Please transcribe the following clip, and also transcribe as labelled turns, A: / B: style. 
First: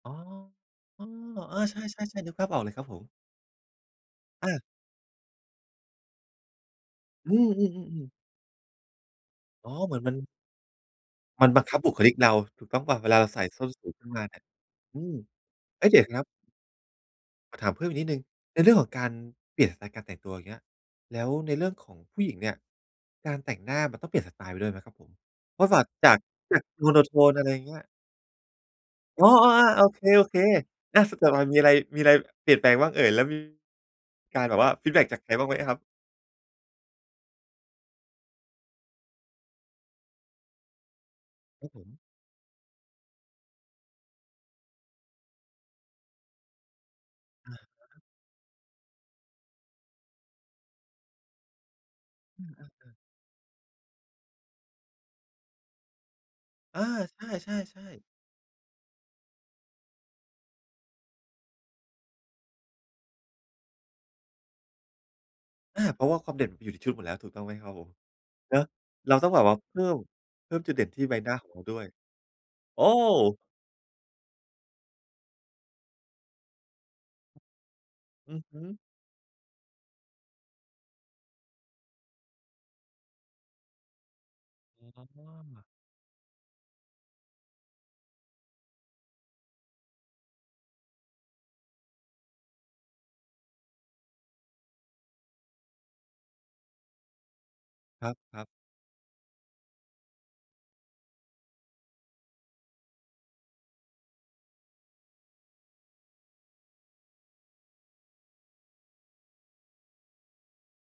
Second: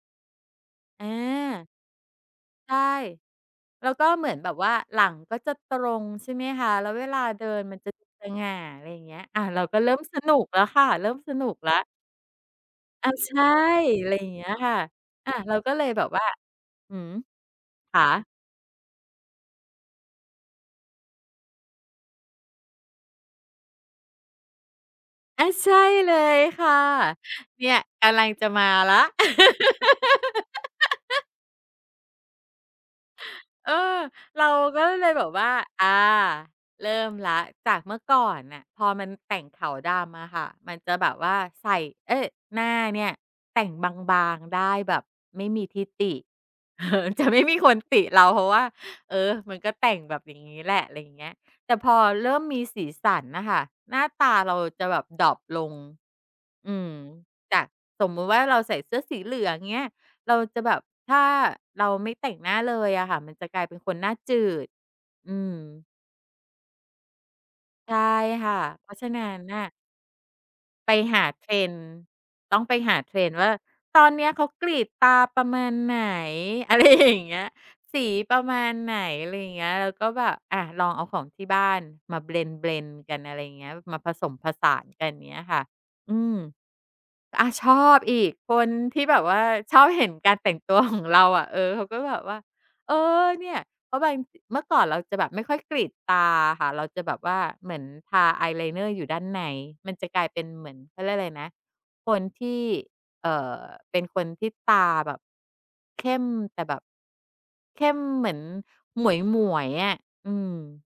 A: อ๋อ อ๋อ เออ
B: อา
A: ใช่ ๆ ๆ นึกภาพออกเ
B: ใ
A: ล
B: ช
A: ย
B: ่
A: ครับผม
B: แล้วก็เหมือนแบ
A: อ
B: บ
A: า
B: ว่า หลังก็จะตรงใช่ไหมคะ? แล้วเวลา
A: อื
B: เดิ
A: ม
B: นมันจะ
A: ๆ ๆ ๆ
B: สง่า อะไรเงี้ย อะ เรา
A: อ๋อ
B: ก็เร
A: เ
B: ิ
A: ห
B: ่
A: มื
B: ม
A: อนมั
B: ส
A: น
B: นุกแล้วค่ะ เริ่มสน
A: ม
B: ุ
A: ัน
B: ก
A: บัง
B: แล้
A: ค
B: ว
A: ับบุคลิกเราถูกต้องหรือเปล่า?
B: อ
A: เว
B: ะ
A: ลาเรา
B: ใช
A: ใส
B: ่
A: ่ส้นสูงข
B: อ
A: ึ
B: ะ
A: ้
B: ไ
A: น
B: รอ
A: ม
B: ย
A: า
B: ่าง
A: เน
B: เ
A: ี
B: ง
A: ่
B: ี
A: ย
B: ้ยค่ะ
A: อืม
B: อะ เราก็เ
A: เ
B: ล
A: อ๊
B: ย
A: ย! เดี
B: แ
A: ๋
B: บ
A: ยว
B: บ
A: นะค
B: ว
A: ร
B: ่
A: ั
B: า
A: บ
B: หือ
A: ขอถามเพิ่ม
B: ข
A: อีกน
B: า
A: ิดหนึ่ง ในเรื่องของการเปลี่ยนสไตล์การแต่งตัว อย่างเงี้ย แล้วในเรื่องของผู้หญิงเนี่ย การแต่งหน้ามันต้องเปลี่ยนสไตล์ไปด้วยไหมครับผม?
B: อะ
A: เพรา
B: ใช
A: ะ
B: ่
A: ฝาก
B: เ
A: จ
B: ล
A: าก
B: ย
A: จา
B: ค
A: ก
B: ่ะ
A: โมโทน อะไร
B: เนี
A: เ
B: ่
A: งี
B: ย
A: ้ย
B: กำลังจะมาละ
A: อ๋อ ๆ อะ โอเค โอเค หน้าสดอะ มันมีอะไร มีอะไรเปลี่ยนแปลงบ้างเอ่ย? แล้วมี
B: เออ
A: ก
B: เ
A: า
B: ร
A: ร
B: า
A: แบบว่า
B: ก็
A: ฟ
B: เ
A: ี
B: ล
A: ดแ
B: ย
A: บ็
B: เล
A: ก
B: ย
A: จาก
B: แบ
A: ใค
B: บ
A: ร
B: ว
A: บ้
B: ่
A: าง
B: า
A: ไหมครับ?
B: อา เริ่มแล้ว จากเมื่อก่อนน่ะ พอมันแต่งขาวดำอะค่ะ มันจะแบบว่าใ
A: ค
B: ส
A: รับ
B: ่
A: ผม
B: เอ๊ย! หน้าเนี่ยแต่งบาง ๆ ได้แบบไม่มีที่ติ เออ จะไม่
A: อะ
B: มีคน
A: ฮ
B: ต
A: ะ
B: ิเรา เพราะว่า เออ มันก็แต่งแบบ อย่างงี้แหละ อะไรเงี้ย แต่พอเริ่
A: อ
B: ม
A: ืม
B: มี
A: อะ
B: ส
A: อ
B: ี
A: า
B: สันน่ะค่ะ หน้าตาเราจะแบบดร็อปลง อื
A: อา
B: ม
A: ใช
B: จาก
A: ่
B: ส
A: ๆ ๆ
B: มมติว่า เราใส่เสื้อสีเหลืองเงี้ย เราจะแบบ ถ้าเราไม่แต่งหน้าเลยอะค่ะ มันจะกลายเป็นคนน่าจืด อื
A: อ
B: ม
A: า เพราะว่าความเด่นมันอยู่ในชุดหมดแล้ว ถูกต้องไหมครับผ
B: ใช
A: ม?
B: ่ค่
A: เ
B: ะ
A: นาะ
B: เพราะฉะ
A: เรา
B: นั้
A: ต้องแ
B: น
A: บบว่
B: น
A: า
B: ่ะ
A: เพิ่ม เพิ่มจุดเด่
B: ไ
A: น
B: ป
A: ที่ใบ
B: หา
A: หน้า
B: เ
A: ข
B: ท
A: อง
B: ร
A: เรา
B: น
A: ด้
B: ด
A: ว
B: ์
A: ย
B: ต้องไป
A: โอ้!
B: หาเทรนด์ว่า ตอนเนี้ย เขากรีดตาประมาณไหน อะไรอย่างเงี้ย สี
A: อ
B: ป
A: ื
B: ร
A: อ
B: ะ
A: ฮ
B: ม
A: ึ
B: าณไหน อะไรอย่างเงี้ย แล้วก็แบบ อะลองเอาของที่บ้านมา เบลนด์ ๆ กัน อะไรอย่างเงี้ย มาผสมผสาน
A: อ
B: ก
A: ๋
B: ัน เงี้ยค่ะ
A: อ
B: อืม อา ชอบอีก คนที่แบบว่าชอบเห็นการแต่งตัว ของ เราอะ เออ เขาก็แบบว่า เออ เนี่ย เพราะบาง เมื่อก่อนเราจะแบบไม่ค่อยกรีดตาอะค่ะ เราจะแบบว่าเหมือน
A: ค
B: ท
A: ร
B: า
A: ั
B: อา
A: บ ๆ
B: ยไลน์เนอร์อยู่ด้านใน มันจะกลายเป็นเหมือน เขาเรียกอะไรนะ คนที่ เอ่อ เป็นคนที่ตาแบบ เข้ม แต่แบบ เข้มเหมือนหมวย ๆ อะ อืม